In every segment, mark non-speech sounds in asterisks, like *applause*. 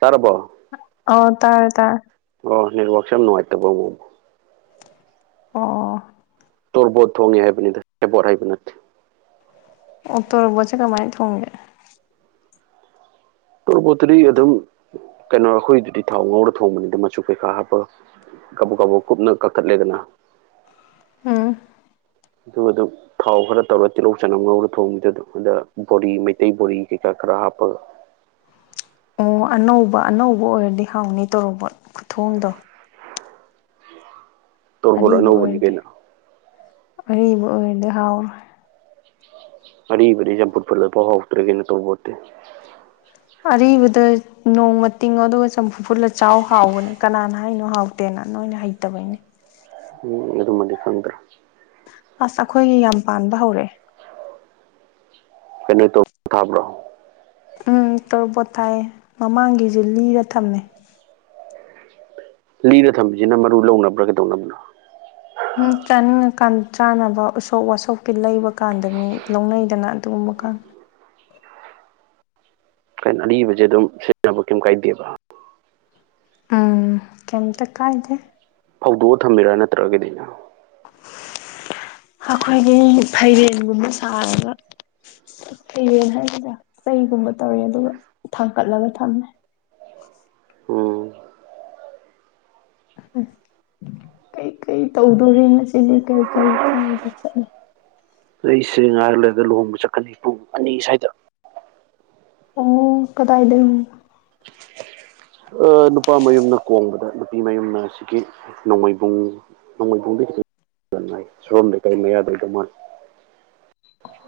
ꯇꯥꯔꯕꯣ ꯑꯣ ꯇꯥꯔꯦ ꯇꯥꯔꯦ ꯑꯣ ꯅꯦꯠꯋꯥꯛꯁ ꯌꯥꯝ ꯅꯨꯡꯉꯥꯏꯇꯕ ꯑꯃꯨꯛ ꯑꯣ ꯑꯣ ꯇꯣꯔꯕꯣꯠ ꯊꯣꯡꯉꯦ ꯍꯥꯏꯕꯅꯤꯗ ꯍꯦꯕꯣꯠ ꯍꯥꯏꯕ ꯅꯠꯇꯦ ꯑꯣꯛꯇꯣꯔꯕꯣꯠꯁꯦ ꯀꯃꯥꯏꯅ ꯊꯣꯡꯒꯦ ꯇꯣꯔꯕꯣꯠꯇꯨꯗꯤ ꯑꯗꯨꯝ ꯀꯩꯅꯣ ꯑꯩꯈꯣꯏꯗꯨꯗꯤ ꯊꯥꯎ ꯉꯧꯔ ꯊꯣꯡꯕꯅꯤꯗ ꯃꯆꯨ ꯀꯩꯀꯥ ꯍꯥꯞꯄ ꯀꯕꯨꯞ ꯀꯥꯕꯨꯞ ꯀꯨꯞꯅ ꯀꯛꯈꯠꯂꯦꯗꯅ ꯑꯝ ꯑꯗꯨ ꯑꯗꯨ ꯊꯥꯎ ꯈꯔ ꯇꯧꯔ ꯇꯤꯜꯍꯧ ꯆꯅꯝ ꯉꯧꯔ ꯊꯣꯡꯕꯗ ꯑꯗꯨ ꯑꯗ ꯕꯣꯔꯤ ꯃꯩꯇꯩ ꯕꯣꯔꯤ ꯀꯩꯀꯥ ꯈꯔ ꯍꯥꯞꯄꯒ ꯑꯣ ꯑꯅꯧꯕ ꯑꯅꯧꯕ ꯑꯣꯏꯔꯗꯤ ꯍꯥꯎꯅꯤ ꯇꯧꯔꯕꯣꯠ ꯈꯨꯊꯣꯡꯗꯣ ꯇꯣꯔꯕꯣꯠ ꯑꯔꯤꯕ ꯑꯅꯧꯕꯅꯤ ꯑꯣꯏꯔꯗꯤ ꯀꯩꯅꯣ ꯑꯔꯤꯕ ꯑꯣꯏꯔꯗꯤ ꯍꯥꯎꯔꯣꯏ ꯑꯔꯤꯕꯅꯤ ꯆꯝꯐꯨꯠ ꯐꯨꯠꯂ ꯐꯥꯎ ꯍꯥꯎꯗ꯭ꯔꯦ ꯀꯩꯅꯣ ꯇꯣꯕꯣꯠꯇꯤ ꯑꯔꯤꯕꯗ ꯅꯣꯡꯃ ꯇꯤꯡꯉꯣ ꯑꯗꯨꯒ ꯆꯝꯐꯨꯠ ꯐꯨꯠꯂꯆꯥꯎ ꯍꯥꯎꯕꯅꯦ ꯀꯅꯥꯅ ꯍꯥꯏꯅꯣ ꯍꯥꯎꯇꯦꯅ ꯅꯣꯏꯅ ꯍꯩ ꯇꯕꯩꯅꯤ ꯎꯝ ꯑꯗꯨꯃꯗꯤ ꯈꯪꯗ꯭ꯔꯦ ꯑꯁ ꯑꯩꯈꯣꯏꯒꯤ ꯌꯥꯝ ꯄꯥꯟꯕ ꯍꯧꯔꯛꯑꯦ ꯀꯩꯅꯣ ꯇꯧꯕ ꯇꯥꯕ꯭ꯔꯣ ꯎꯝ ꯇꯣꯔꯕꯣꯠ ꯊꯥꯏꯌꯦ ꯃꯃꯥꯡꯒꯤꯁꯨ ꯂꯤꯔ ꯊꯝꯃꯦ ꯂꯤꯔ ꯊꯝꯃꯤꯁꯤꯅ ꯃꯔꯨ ꯂꯧꯅꯕ꯭ꯔꯥ ꯀꯩꯗꯧꯅꯕꯅꯣ ꯆꯥꯅꯤꯡꯉꯀꯥꯟ ꯆꯥꯅꯕ ꯎꯁꯣꯞ ꯋꯥꯁꯣꯞꯀꯤ ꯂꯩꯕ ꯀꯥꯟꯗ ꯃꯤ ꯂꯧꯅꯩꯗꯅ ꯑꯗꯨꯒꯨꯝꯕ ꯀꯥꯟ ꯀꯩꯅꯣ ꯑꯔꯤꯕꯁꯦ ꯑꯗꯨꯝ ꯁꯤꯖꯤꯟꯅꯕ ꯀꯩꯝ ꯀꯥꯏꯗꯦꯕ ꯎꯝ ꯀꯩꯝꯇ ꯀꯥꯏꯗꯦ ꯐꯧꯗꯣꯛꯑ ꯊꯝꯃꯤꯔ ꯅꯠꯇ꯭ꯔꯒ ꯀꯩꯗꯧꯔꯤꯅꯣ ꯑꯩꯈꯣꯏꯒꯤ ꯐꯩꯔꯦꯡꯒꯨꯝꯕ ꯁꯥꯔꯒ ꯍꯦ ꯍꯥꯏꯒ꯭ꯔ ꯆꯩꯒꯨꯝꯕ ꯇꯧꯔꯦ ꯑꯗꯨꯒ ꯊꯥꯡꯀꯠꯂꯒ ꯊꯝꯃꯦ ꯎꯝ ꯑ ꯀꯩꯀꯩ ꯇꯧꯗꯣꯔꯤ ꯉꯁꯤꯗꯤ ꯀꯩꯀꯩ ꯀꯥꯏꯗ ꯆꯠꯂ ꯑꯩꯁꯦ ꯉꯥꯏꯔꯂꯗ ꯂꯨꯍꯣꯡꯕ ꯆꯠꯀꯅꯤ ꯄꯨꯡ ꯑꯅꯤ ꯁ꯭ꯋꯥꯏꯗ ꯑꯣ ꯀꯗꯥꯏꯗ *unintelligible* ꯅꯨꯄꯥ ꯃꯌꯨꯝꯅ ꯀꯣꯡꯕꯗ ꯅꯨꯄꯤ ꯃꯌꯨꯝꯅ ꯑꯁꯤꯒꯤ ꯅꯣꯡꯃꯩꯕꯨꯡ ꯅꯉꯣꯏ ꯄꯨꯝꯕꯤꯗꯥꯏ ꯁꯣꯔꯣꯝꯗꯩ ꯀꯔꯤ ꯃꯌꯥꯗꯣꯏꯗꯣ ꯃꯥꯜ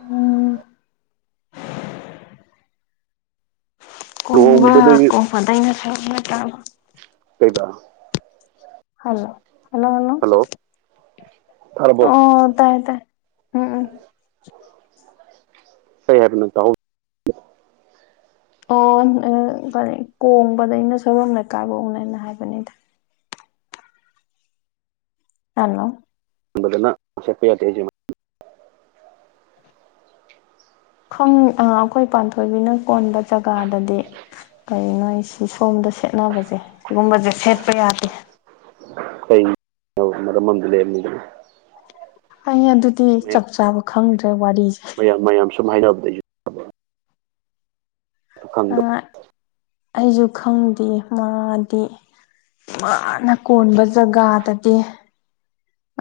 ꯎꯝ ꯀꯣꯡꯕ ꯂꯨꯍꯣꯡꯕꯗꯨꯗꯤ ꯀꯣꯕꯗꯩꯅ ꯁꯕ ꯇ ꯀꯩꯕ ꯍꯜꯂꯣ ꯍꯜꯂꯣꯍꯜꯂꯣ ꯍꯜꯂꯣ ꯇꯥꯔꯕꯣ ꯑꯣ ꯇꯥꯏ ꯇꯥꯏ ꯎꯝ ꯎꯝ ꯀꯩ ꯍꯥꯏꯕꯅꯣ ꯇꯥꯍꯧ ꯑꯣ ꯀꯔꯤ ꯀꯣꯡꯕꯗꯩꯅ ꯁꯣꯏꯕꯝ ꯂꯩꯀꯥꯏꯕ ꯎꯅꯁꯦ ꯍꯥꯏꯕꯅꯤꯗ ꯍꯜꯂꯣ ꯐꯖꯅ *unintelligible* ꯑꯩꯈꯣꯏ ꯄꯥꯟꯊꯣꯏꯕꯤꯅ ꯀꯣꯟꯕ ꯖꯒꯥꯗꯗꯤ ꯀꯩ ꯅꯣ ꯁꯤ ꯁꯣꯝꯗ ꯁꯦꯠꯅꯕꯁꯦ ꯁꯤꯒꯨꯝꯕꯁꯦ ꯁꯦꯠꯄ ꯌꯥꯗꯦ ꯀꯩ ꯃꯔꯝ ꯑꯃ ꯂꯩꯔꯝꯃꯤꯗꯅ ꯑꯩ ꯑꯗꯨꯗꯤ ꯆꯞ ꯆꯥꯕ ꯈꯪꯗ꯭ꯔꯦ ꯋꯥꯔꯤꯁꯦ ꯃꯌꯥꯝ ꯃꯌꯥꯝ ꯁꯨꯝ ꯍꯥꯏꯅꯕꯗꯒꯤ ꯑ ꯈꯪꯗꯕ ꯑꯩꯁꯨ ꯈꯪꯗꯦ ꯃꯥꯗꯤ ꯃꯥꯅ ꯀꯣꯟꯕ ꯖꯒꯥꯗꯗꯤ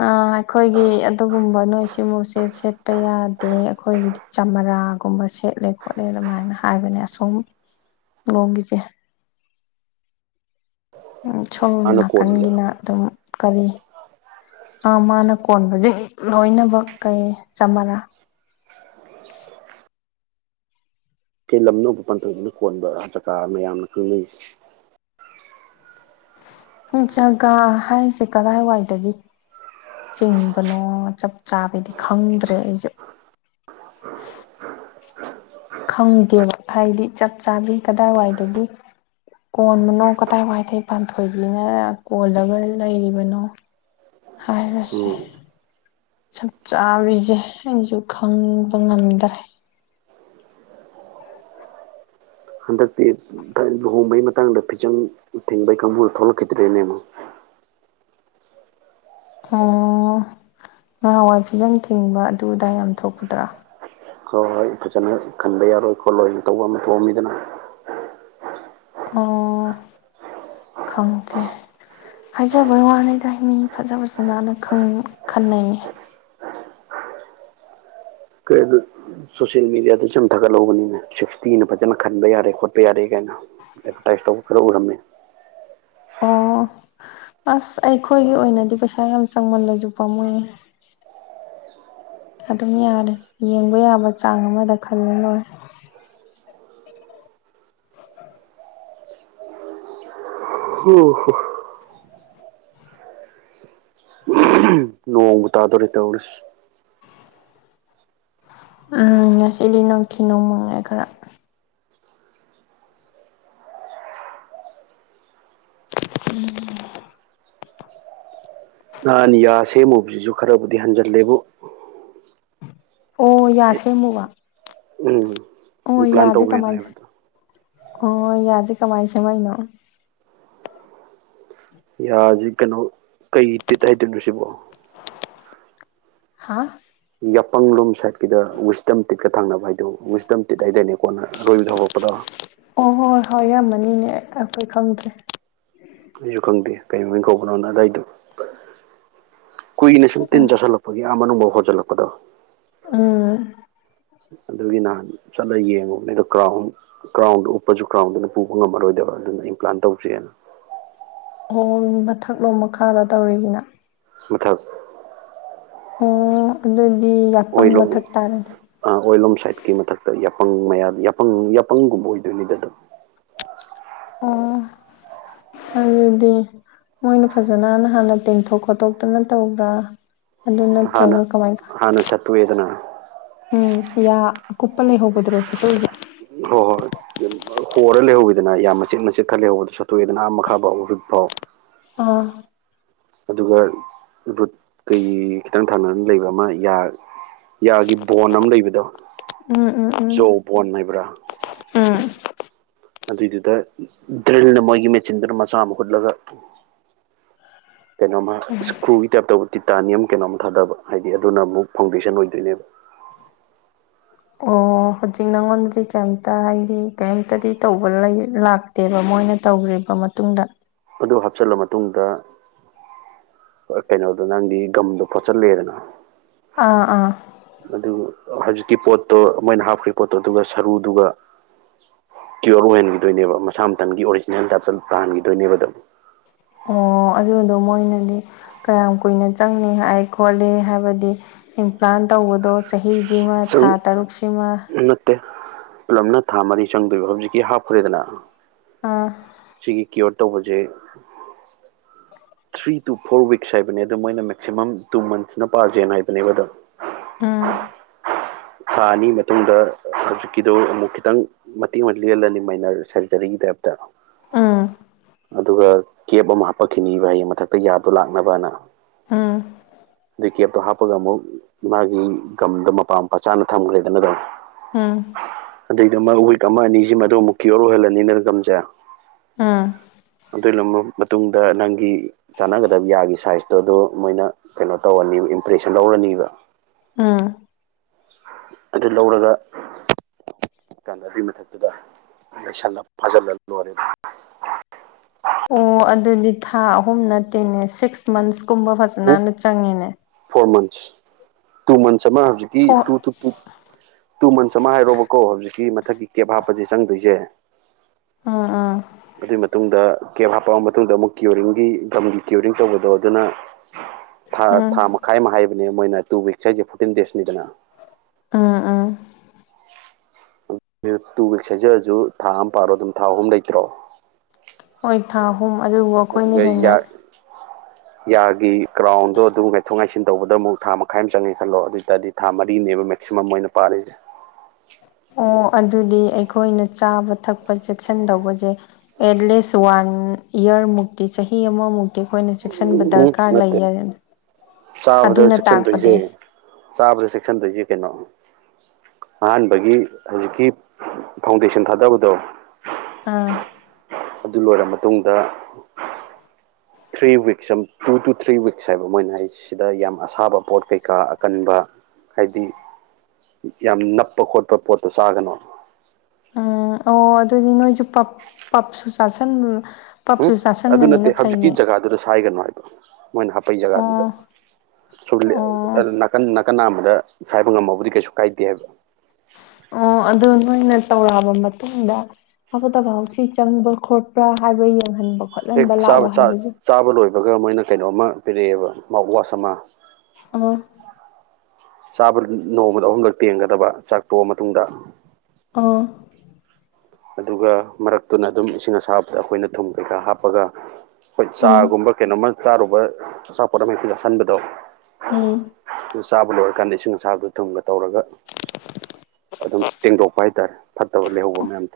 ꯑꯥ ꯑꯩꯈꯣꯏꯒꯤ ꯑꯗꯨꯒꯨꯝꯕ ꯅꯣꯏꯁꯤ ꯁꯤꯃꯨꯁꯦ ꯁꯦꯠꯄ ꯌꯥꯗꯦ ꯑꯩꯈꯣꯏꯒꯤ ꯆꯝꯃꯔꯥꯒꯨꯝꯕ ꯁꯦꯠꯂꯦ ꯈꯣꯠꯂꯦ ꯑꯗꯨꯃꯥꯏꯅ ꯍꯥꯏꯕꯅꯦ ꯑ ꯁꯣ ꯂꯣꯡꯒꯤꯁꯦ ꯁꯣꯝ ꯃꯥꯅ ꯀꯣꯜꯂꯤꯁꯦ ꯅꯥꯀꯟꯒꯤꯅ ꯑꯗꯨꯝ ꯀꯔꯤ ꯑ ꯃꯥꯅ ꯀꯣꯟꯕꯁꯦ ꯂꯣꯏꯅꯃꯛ ꯀꯩ ꯆꯃꯥꯟꯂꯥ ꯀꯩ ꯂꯝ ꯅꯅꯕ ꯄꯟꯊꯛꯅ ꯀꯣꯟꯕ ꯆꯖꯀꯥ ꯃꯌꯥꯝꯅ ꯈꯪꯅꯩꯁꯦ ꯖꯒꯥ ꯍꯥꯏꯔꯤꯁꯦ ꯀꯗꯥꯏꯋꯥꯏꯗꯒꯤ ꯆꯤꯡꯕꯅꯣ ꯆꯞ ꯆꯥꯕꯤꯗꯤ ꯈꯪꯗ꯭ꯔꯦ ꯑꯩꯁꯦ ꯈꯪꯗꯦꯕ ꯍꯥꯏꯗꯤ ꯆꯞ ꯆꯥꯕꯤ ꯀꯗꯥꯏꯋꯥꯏꯗꯒꯤ ꯀꯣꯟꯕꯅꯣ ꯀꯗꯥꯏ ꯋꯥꯏꯊꯩ ꯄꯥꯟꯊꯣꯏꯕꯤꯅ ꯀꯣꯜꯂꯒ ꯂꯩꯔꯤꯕꯅꯣ ꯎ ꯍꯥꯏꯔꯁꯦ ꯆꯞ ꯆꯥꯕꯤꯁꯦ ꯑꯩꯁꯨ ꯈꯪꯕ ꯉꯝꯗ꯭ꯔꯦ ꯍꯟꯗꯛꯇꯤ ꯂꯨꯍꯣꯡꯕꯩ ꯃꯇꯥꯡꯗ ꯐꯤꯖꯪ ꯊꯤꯡꯕꯒꯤ ꯀꯥꯡꯕꯨꯗꯨ ꯊꯣꯛꯂꯛꯈꯤꯗ꯭ꯔꯦꯅꯦꯕꯣ ꯑꯣ ꯉꯍꯥꯟꯋꯥꯏ ꯐꯤꯖꯪ ꯊꯤꯡꯕ ꯑꯗꯨ ꯑꯗꯥꯏ ꯌꯥꯝ ꯊꯣꯛꯄꯗ꯭ꯔꯥ ꯍꯣꯏ ꯍꯣꯏ ꯐꯖꯅ ꯈꯟꯕ ꯌꯥꯔꯣꯏ ꯈꯣꯠꯂꯣꯏꯅ ꯇꯧꯕ ꯑꯃ ꯊꯣꯛꯑꯝꯃꯤꯗꯅ ꯑꯣ ꯈꯪꯗꯦ ꯍꯥꯏꯖꯕ ꯋꯥꯅꯤꯗ ꯃꯤ ꯐꯖ ꯐꯖ ꯅꯥꯟꯅ ꯈꯟꯅꯩꯌꯦ ꯀꯩ ꯑꯗꯨ ꯁꯣꯁꯤꯌꯦꯜ ꯃꯦꯗꯤꯌꯥꯗ ꯆꯨꯝꯊꯒꯠꯂꯧꯕꯅꯤꯅꯦ ꯁꯤꯛꯁꯇꯤꯅ ꯐꯖꯅ ꯈꯟꯕ ꯌꯥꯔꯦ ꯈꯣꯠꯄ ꯌꯥꯔꯦ ꯀꯥꯏꯅ ꯑꯦꯗꯚꯔꯇꯥꯏꯁ ꯇꯧꯕ ꯈꯔ ꯎꯔꯝꯃꯦ ꯑꯣ ꯑꯁ ꯑꯩꯈꯣꯏꯒꯤ ꯑꯣꯏꯅꯗꯤ ꯄꯩꯁꯥ ꯌꯥꯝ ꯆꯪꯃꯜꯂꯁꯨ ꯄꯥꯝꯃꯨꯌꯦ ꯑꯗꯨꯝ ꯌꯥꯔꯦ ꯌꯦꯡꯕ ꯌꯥꯕ ꯆꯥꯡ ꯑꯃꯗ ꯈꯜꯂ ꯂꯣꯏꯔ ꯍ ꯍꯣ ꯅꯣꯡꯕꯨ ꯇꯥꯗꯣꯔꯦ ꯇꯧꯔ ꯎꯝ ꯉꯁꯤꯗꯤ ꯅꯨꯡꯊꯤ ꯅꯣꯡꯃꯉꯥꯏ ꯈꯔ ꯎꯝ ꯅꯍꯥꯟ ꯌꯥ ꯁꯦꯝꯃꯨꯕꯁꯤꯁꯨ ꯈꯔꯕꯨꯗꯤ ꯍꯟꯖꯤꯜꯂꯦꯕꯨ ꯑꯣ ꯌꯥ ꯁꯦꯝꯃꯨꯕ ꯎꯝ ꯑꯣ ꯏꯝꯄ꯭ꯂꯥꯟ ꯌꯥꯁꯦ ꯇꯧꯒꯦꯅ ꯀꯃꯥꯏ ꯍꯥꯏꯕꯗꯣ ꯑꯣ ꯌꯥꯁꯦ ꯀꯃꯥꯏꯅ ꯁꯦꯝꯃꯛꯏꯅꯣ ꯌꯥꯔꯁꯤ ꯀꯩꯅꯣ ꯀꯩ ꯇꯤꯠ ꯍꯥꯏꯗꯣꯏꯅꯣ ꯁꯤꯕꯣ ꯍꯥꯥ ꯌꯥꯄꯪꯂꯣꯝ ꯁꯥꯠꯀꯤꯗ ꯋꯤꯁꯇꯝ ꯇꯤꯠꯀ ꯊꯪꯅꯕ ꯍꯥꯏꯗꯣ ꯋꯤꯁꯇꯝ ꯇꯤꯠ ꯍꯥꯏꯗꯔꯅꯦ ꯀꯣꯟꯅ ꯑꯔꯣꯏꯕꯗ ꯍꯧꯔꯛꯄꯗ ꯑꯣ ꯍꯣꯏ ꯍꯣꯏ ꯍꯣꯏ ꯏꯔꯃꯅꯤꯅꯦ ꯑꯩꯈꯣꯏ ꯈꯪꯗꯦ ꯑꯩꯁꯨ ꯈꯪꯗꯦ ꯀꯩ ꯀꯧꯕꯅꯣꯅ ꯑꯗꯥꯏꯗꯨ ꯀꯨꯏꯅ ꯁꯨꯝ ꯇꯤꯟ ꯑꯣ ꯆꯥꯁꯤꯜꯂꯛꯄ ꯑꯩꯈꯣꯏꯒꯤ ꯌꯥꯝ ꯃꯅꯨꯡ ꯍꯟꯖꯤꯜꯂꯛꯄꯗꯣ ꯎꯝ ꯑꯗꯨꯒꯤ ꯅꯍꯥꯟ ꯆꯠꯂꯒ ꯌꯦꯡꯉꯨꯕꯅꯦꯗꯣ ꯀ꯭ꯔꯥꯎꯟ ꯀ꯭ꯔꯥꯎꯟꯣ ꯎꯞꯄꯁꯨ ꯀ꯭ꯔꯥꯎꯟꯗꯨꯅ ꯄꯨꯕ ꯉꯝꯃꯔꯣꯏꯗꯕ ꯑꯗꯨꯅ ꯑꯩꯝ ꯄ꯭ꯂꯥꯟ ꯇꯧꯁꯦꯅ ꯑꯣ ꯃꯊꯛꯂꯣꯝ ꯃꯈꯥꯗ ꯇꯧꯔꯤꯁꯤꯅ ꯃꯊꯛ ꯑꯣ ꯑꯗꯨꯗꯤ ꯌꯥꯥꯛꯄꯪ ꯃꯊꯛ ꯇꯥꯔꯅꯦ ꯑ ꯑꯣꯏꯂꯣꯝ ꯁꯥꯏꯠꯀꯤ ꯃꯊꯛꯇ ꯌꯥꯄꯪꯪ ꯌꯥꯄꯪꯒꯨꯝꯕ ꯑꯣꯏꯗꯣꯏꯅꯤꯗ ꯑꯗꯨꯝ *inaudible* ꯍꯥꯏꯗꯤ ꯃꯣꯏꯅ ꯐꯖꯅꯅ ꯍꯥꯟꯅ ꯇꯦꯡꯊꯣꯛ ꯈꯣꯠꯇꯣꯛꯇꯅ ꯇꯧꯕ꯭ꯔꯥ ꯑꯗꯨ ꯅꯠꯇ꯭ꯔꯒ ꯀꯃꯥꯏꯧ ꯋꯦꯗꯅꯥ ꯎꯝ ꯌꯥ ꯈꯨꯄ ꯂꯩ ꯍꯗ꯭ꯔꯣ ꯁꯇꯣꯦ ꯍ ꯍꯣꯏ ꯍꯣꯔꯔ ꯂꯩꯍꯧꯤꯗꯅ ꯌꯥꯝꯅꯆꯤꯛꯅꯆꯦꯠ ꯈꯔ ꯂꯩꯍꯧꯕꯗꯣ ꯆꯠꯇꯣꯛꯑꯦꯗꯅ ꯑ ꯃꯈꯥ ꯐꯥꯎ ꯍꯧꯖꯤꯛ ꯐꯥꯎ ꯑ ꯑꯗꯨꯒ ꯔꯨꯠ ꯀꯩ ꯈꯤꯇꯪ ꯊꯪꯅꯅ ꯂꯩꯕ ꯑꯃ ꯌꯥ ꯌꯥꯒꯤ ꯕꯣꯟ ꯑꯃ ꯂꯩꯕꯗꯣ ꯎꯝ ꯎꯝ ꯖꯣ ꯕꯣꯟ ꯍꯥꯏꯕ꯭ꯔꯥ ꯎꯝ ꯑꯗꯨꯏꯗꯨꯗ ꯗ꯭ꯔꯤꯜꯅ ꯃꯣꯏꯒꯤ ꯃꯦꯆꯤꯟꯗꯨꯅ ꯃꯆꯥ ꯑꯃ ꯍꯨꯠꯂꯒ ꯀꯩꯅꯣꯝꯃ ꯏꯁꯀ꯭ꯔꯨꯒꯤ ꯇꯥꯞꯇꯕꯨ ꯇꯤꯇꯥꯅꯤꯌꯝ ꯀꯩꯅꯣꯝ ꯊꯥꯗꯕ ꯍꯥꯏꯗꯤ ꯑꯗꯨꯅ ꯑꯃꯨꯛ ꯐꯥꯎꯟꯗꯦꯁꯟ ꯑꯣꯏꯗꯣꯏꯅꯦꯕ ꯑꯣ ꯍꯧꯖꯤꯛ ꯅꯪꯉꯣꯟꯗꯗꯤ ꯀꯩꯝꯇ ꯍꯥꯏꯗꯤ ꯀꯩꯝꯇꯗꯤ ꯇꯧꯕ ꯂꯩ ꯂꯥꯛ ꯅꯠꯇꯦꯕ ꯃꯣꯏꯅ ꯇꯧꯈꯕ ꯃꯇꯨꯡꯗ ꯑꯗꯨ ꯍꯥꯞꯆꯤꯜꯂ ꯃꯇꯨꯡꯗ ꯀꯩꯅꯣꯗꯣ ꯅꯪꯗꯤ ꯒꯝꯗꯣ ꯈꯣꯠꯆꯜꯂꯦꯗꯅ ꯑꯥ ꯑꯥ ꯑꯗꯨ ꯍꯧꯖꯤꯛꯀꯤ ꯄꯣꯠꯇꯣ ꯃꯣꯏꯅ ꯍꯥꯞꯈ꯭ꯔꯤ ꯄꯣꯠꯇꯣ ꯑꯗꯨꯒ ꯁꯔꯨꯗꯨꯒ ꯀ꯭ꯌꯣꯔꯔ ꯑꯣꯏꯍꯟꯈꯤꯗꯣꯏꯅꯦꯕ ꯃꯁꯥ ꯃꯇꯊꯟꯒꯤ ꯑꯣꯔꯤꯖꯤꯅꯦꯜ ꯇꯥꯏꯞꯇ ꯑꯗꯨ ꯇꯥꯍꯟꯈꯤꯗꯣꯏꯅꯦꯕꯗ ꯑꯣ ꯑꯗꯨꯗꯣ ꯃꯣꯏꯅꯗꯤ ꯀꯌꯥꯝ ꯀꯨꯏꯅ ꯆꯪꯅꯤ ꯍꯥꯏ ꯈꯣꯠꯂꯤ ꯍꯥꯏꯕꯗꯤ ꯏꯝꯄ꯭ꯂꯥꯟ ꯇꯧꯕꯗꯣ ꯆꯍꯤꯁꯤꯃ ꯆꯪ ꯊꯥ ꯇꯔꯨꯛꯁꯤꯃ ꯅꯠꯇꯦ ꯄꯨꯂꯞꯅ ꯊꯥ ꯃꯔꯤ ꯆꯪꯗꯣꯏꯕ ꯍꯧꯖꯤꯛꯀꯤ ꯍꯥꯞꯈ꯭ꯔꯦꯗꯅ ꯑꯥ ꯀ꯭ꯌꯣꯔ ꯇꯧꯕꯁꯦ ꯊ꯭ꯔꯤ ꯇꯨ ꯐꯣꯔ ꯋꯤꯛꯁ ꯍꯥꯏꯕꯅꯦ ꯑꯗ ꯃꯣꯏꯅ ꯃꯦꯛꯁꯤꯃꯝ ꯇꯨ ꯃꯟꯁꯅ ꯄꯥꯖꯦꯅ ꯍꯥꯏꯕꯅꯦꯕ ꯑꯗꯣ ꯑꯥ ꯊꯥ ꯑꯅꯤ ꯃꯇꯨꯡꯗ ꯍꯧꯖꯤꯛꯀꯤꯗꯨ ꯑꯃꯨꯛ ꯈꯤꯇꯪ ꯃꯇꯦꯡ ꯑꯃ ꯂꯦꯜꯂꯅꯤ ꯃꯥꯏꯅꯔ ꯁꯔꯖꯔꯤꯗ ꯎꯝ ꯑꯗꯨꯒ ꯀꯦꯞ ꯑꯃ ꯍꯥꯞꯄꯛꯈꯤꯅꯤꯕ ꯍꯌꯦꯡ ꯃꯊꯛꯇ ꯌꯥꯗ ꯇꯨ ꯂꯥꯛꯅꯕ ꯍꯥꯏꯅ ꯑꯝ ꯑꯗꯩ ꯀꯦꯞꯇꯣ ꯍꯥꯞꯄꯒ ꯑꯃꯨꯛ ꯃꯥꯒꯤ ꯒꯝꯗ ꯃꯄꯥꯝ ꯃꯆꯥꯅ ꯊꯝꯒ꯭ꯔꯦꯗꯅ ꯑꯗꯨꯝ ꯎꯝ ꯑꯗꯩꯗ ꯑꯃ ꯋꯤꯛ ꯑꯃ ꯑꯅꯤꯁꯤꯃꯗ ꯑꯃꯨꯛ ꯀꯤꯌꯣꯔ ꯑꯣꯏꯍꯜꯂꯅꯤꯅ ꯒꯝꯁꯦ *unintelligible* ꯑꯗꯨ ꯂꯨꯝꯕ ꯃꯇꯨꯡꯗ ꯅꯪꯒꯤ ꯆꯥꯟꯅꯒꯗꯕ ꯌꯥꯒꯤ ꯁꯥꯏꯖꯇꯣ ꯑꯗꯨ ꯃꯣꯏꯅ ꯀꯩꯅꯣ ꯇꯧꯔꯅꯤꯕ ꯏꯝꯄ꯭ꯔꯦꯁꯟ ꯂꯧꯔꯅꯤꯕ ꯎꯝ ꯑꯗꯨ ꯂꯧꯔꯒ ꯀꯥꯟꯗ ꯑꯗꯨꯏ ꯃꯊꯛꯇꯨꯗ ꯂꯁꯟꯅ ꯐꯥꯖꯜꯂꯒ ꯂꯣꯏꯔꯦꯗ ꯑꯣ ꯑꯗꯨꯗꯤ ꯊꯥ ꯑꯍꯨꯝ ꯅꯠꯇꯦꯅꯦ ꯁꯤꯛꯁ ꯃꯟꯁꯀꯨꯝꯕ ꯐꯖꯅꯅ ꯆꯪꯉꯦꯅꯦ ꯐꯣꯔ ꯃꯟꯁ ꯇꯨ ꯃꯟꯁ ꯑꯃ ꯍꯧꯖꯤꯛꯀꯤ four two two two two months ꯑꯃ ꯍꯥꯏꯔꯣꯕꯀꯣ ꯍꯧꯖꯤꯛꯀꯤ ꯃꯊꯛꯀꯤ ꯀꯦꯕ ꯍꯥꯞꯄꯁꯦ ꯆꯪꯗꯣꯏꯁꯦ ꯎꯥ ꯑꯥ ꯑꯗꯨꯏ ꯃꯇꯨꯡꯗ ꯀꯦꯞ ꯍꯥꯞꯄꯛꯑꯕ ꯃꯇꯨꯡꯗ ꯑꯃꯨꯛ ꯀꯤꯌꯔꯤꯡꯒꯤ ꯒꯝꯒꯤ ꯀ꯭ꯌꯣꯔꯤꯡ ꯇꯧꯕꯗꯣ ꯑꯗꯨꯅ ꯥ ꯎꯝ ꯊꯥ ꯃꯈꯥꯏ ꯑꯃ ꯍꯥꯏꯕꯅꯦ ꯃꯣꯏꯅ ꯇꯨ ꯋꯤꯛꯁ ꯍꯥꯏꯁꯦ ꯐꯣꯔꯇꯤꯟ ꯗꯦꯖꯅꯤꯗꯅ ꯑꯥ ꯑꯥ *unintelligible* ꯇꯨ ꯋꯤꯛꯁ ꯍꯥꯏꯖꯔꯁꯨ ꯊꯥ ꯑꯃ ꯄꯥꯔꯣ ꯑꯗꯨꯝ ꯊꯥ ꯑꯍꯨꯝ ꯂꯩꯇ꯭ꯔꯣ ꯍꯣꯏ ꯊꯥ ꯑꯍꯨꯝ ꯑꯗꯨꯕꯨ ꯑꯩꯈꯣꯏꯅ ꯑꯗꯨꯒ ꯍꯦꯟꯅ ꯌꯥꯒꯤ ꯀ꯭ꯔꯥꯎꯟꯗꯣ ꯑꯗꯨ ꯉꯥꯏꯊꯣꯛ ꯉꯥꯏꯁꯤꯟ ꯇꯧꯕꯗ ꯑꯃꯨꯛ ꯊꯥ *unintelligible* *unintelligible* ꯑꯃ ꯆꯪꯉꯦ ꯈꯜꯂꯣ ꯑꯗꯨ ꯑꯣꯏꯇꯥꯔꯗꯤ ꯊꯥ ꯃꯔꯤꯅꯦꯕ ꯃꯦꯛꯁꯤꯃꯝ ꯑꯣꯏꯅ ꯄꯥꯔꯤꯁꯦ ꯑꯣ ꯑꯗꯨꯗꯤ ꯑꯩꯈꯣꯏꯅ ꯆꯥꯕ ꯊꯛꯄ ꯆꯦꯛꯁꯤꯟ ꯗꯧꯕꯁꯦ ꯑꯦꯠ ꯂꯤꯁ ꯋꯥꯟ ꯏꯌꯥꯔꯃꯨꯛꯇꯤ ꯆꯍꯤ ꯑꯃꯃꯨꯛ ꯑꯩꯈꯣꯏꯅ ꯆꯦꯛꯁꯤꯟꯕ ꯎꯝ ꯗꯔꯀꯥꯔ ꯅꯠꯇꯦ ꯂꯩꯌꯦ *unintelligible* ꯆꯥꯕꯗ ꯑꯗꯨꯅ ꯇꯥꯛꯄꯗꯤ ꯆꯦꯛꯁꯤꯟꯗꯣꯏꯁꯦ ꯆꯥꯕꯗ ꯆꯦꯛꯁꯟꯗꯣꯏꯁꯦ ꯀꯩꯅꯣ ꯑꯍꯥꯟꯕꯒꯤ ꯍꯧꯖꯤꯛꯀꯤ ꯐꯥꯎꯟꯗꯦꯁꯟ ꯊꯥꯗꯕꯗꯣ ꯑꯥ ꯑꯗꯨ ꯂꯣꯏꯔ ꯃꯇꯨꯡꯗ ꯊ꯭ꯔꯤ ꯋꯤꯛꯁꯝ ꯇꯨ ꯇꯨ ꯊ꯭ꯔꯤ ꯋꯤꯛꯁ ꯍꯥꯏꯕ ꯃꯣꯏꯅ ꯍꯥꯏꯖꯦ ꯁꯤꯗ ꯌꯥꯝ ꯑꯁꯥꯕ ꯄꯣꯠ ꯀꯩꯀꯥ ꯑꯀꯟꯕ ꯍꯥꯏꯗꯤ ꯌꯥꯝ ꯅꯞꯄ ꯈꯣꯠꯄ ꯄꯣꯠꯇꯣ ꯆꯥꯒꯅꯣ ꯎꯝ ꯑꯣ ꯑꯗꯨꯗꯤ ꯅꯣꯏꯁꯨ ꯄꯞ ꯄꯞꯁꯨ ꯆꯥꯁꯟ ꯍꯨꯝ ꯄꯞꯁꯨ ꯑꯗꯨ ꯆꯥꯁꯟꯕꯅꯤꯅ ꯅꯠꯇꯦ ꯍꯧꯖꯤꯛꯀꯤ ꯐꯩꯅꯦ ꯖꯒꯥꯗꯨꯗ ꯁꯥꯏꯒꯅꯨ ꯍꯥꯏꯕ ꯃꯣꯏꯅ ꯍꯥꯄꯛꯏ ꯑꯣ ꯖꯒꯥꯗꯨꯗ ꯁꯨꯞ ꯂꯦ ꯑꯣ ꯅꯥꯀꯟ ꯅꯥꯀꯟ ꯅꯥꯝꯃꯗ ꯁꯥꯏꯕ ꯉꯝꯃꯧꯒꯗꯤ ꯀꯩꯁꯨ ꯀꯥꯏꯗꯦ ꯍꯥꯏꯕ ꯑꯣ ꯑꯗꯨ ꯅꯣꯏꯅ ꯇꯧꯔꯛꯑꯕ ꯃꯇꯨꯡꯗ ꯑꯐꯠꯇꯕ ꯍꯥꯎꯊꯤ ꯆꯪꯕ ꯈꯣꯠꯄ꯭ꯔꯥ ꯍꯥꯏꯕ ꯌꯦꯡꯍꯟ ꯍꯦꯛ ꯆꯥꯕ ꯆꯥ ꯆꯥꯕ ꯂꯣꯏꯕꯒ ꯃꯣꯏꯅ ꯀꯩꯅꯣꯝꯃ ꯄꯤꯔꯛꯑꯦꯕ ꯃꯥꯎꯠ ꯋꯥꯁ ꯑꯃ ꯑ ꯆꯥꯕ ꯅꯣꯡꯃꯗ ꯑꯍꯨꯝꯂꯛ ꯇꯦꯡꯒꯗꯕ ꯆꯥꯛ ꯇꯣꯛꯑ ꯃꯇꯨꯡꯗ ꯑ ꯑꯗꯨꯒ ꯃꯔꯛꯇꯨꯅ ꯑꯗꯨꯝ ꯏꯁꯤꯡ ꯑꯁꯥꯕꯗ ꯑꯩꯈꯣꯏꯅ ꯊꯨꯝ ꯀꯩꯀꯥ ꯍꯥꯞꯄꯒ ꯍꯣꯏ ꯎꯝ ꯆꯥꯒꯨꯝꯕ ꯀꯩꯅꯣꯝꯃ ꯆꯥꯔꯨꯕ ꯑꯆꯥꯄꯣꯠ ꯑꯃ ꯍꯦꯛꯇ ꯆꯥꯁꯤꯟꯕꯗꯣ ꯎꯝ ꯑꯗꯨ ꯆꯥꯕ ꯂꯣꯏꯔꯀꯥꯟꯗ ꯏꯁꯤꯡ ꯑꯁꯥꯕꯗꯨ ꯊꯨꯝꯒ ꯇꯧꯔꯒ ꯑꯗꯨꯝ ꯇꯦꯡꯗꯣꯛꯄ ꯍꯥꯏꯇꯥꯔꯦ ꯐꯠꯇꯕ ꯂꯩꯍꯧꯕ ꯃꯌꯥꯝ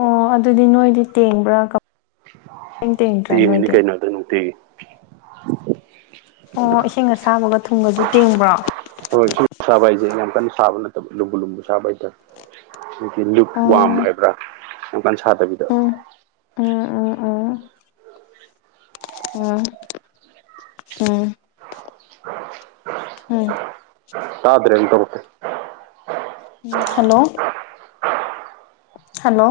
ꯑꯣ ꯑꯗꯨꯗꯤ ꯅꯣꯏꯗꯤ ꯇꯦꯡꯕ꯭ꯔ ꯀ ꯇꯦꯡꯉꯤꯅꯤ ꯀꯩꯩꯅꯣ ꯑꯗꯨ ꯅꯨꯡꯇꯤꯒꯤ ꯑꯣ ꯏꯁꯤꯡ ꯑꯁꯥꯕꯒ ꯊꯨꯝꯒꯁꯨ ꯇꯦꯡꯕ꯭ꯔꯣ ꯍꯣꯏ *unintelligible* ꯁꯥꯕ ꯍꯥꯏꯁꯦ ꯌꯥꯝ ꯀꯟꯅ ꯁꯥꯕ ꯅꯠꯇꯕ ꯂꯨꯝꯕꯨ ꯂꯨꯝꯕꯨ ꯁꯥꯕ ꯍꯥꯏꯇꯥꯔꯦ *unintelligible* ꯂꯨꯞ ꯑꯣ ꯋꯥꯝ ꯎꯝ ꯍꯥꯏꯕ꯭ꯔꯥ ꯌꯥꯝꯀꯥꯟ ꯁꯥꯗꯕꯤꯗꯣ ꯎꯝ ꯎꯝ ꯎꯝ ꯎꯝ ꯎꯝ *unintelligible* ꯎꯝ ꯇꯥꯗ꯭ꯔꯦꯟ ꯇꯧꯔꯛꯇꯦ ꯎꯝ ꯍꯜꯂꯣ ꯍꯜꯂꯣ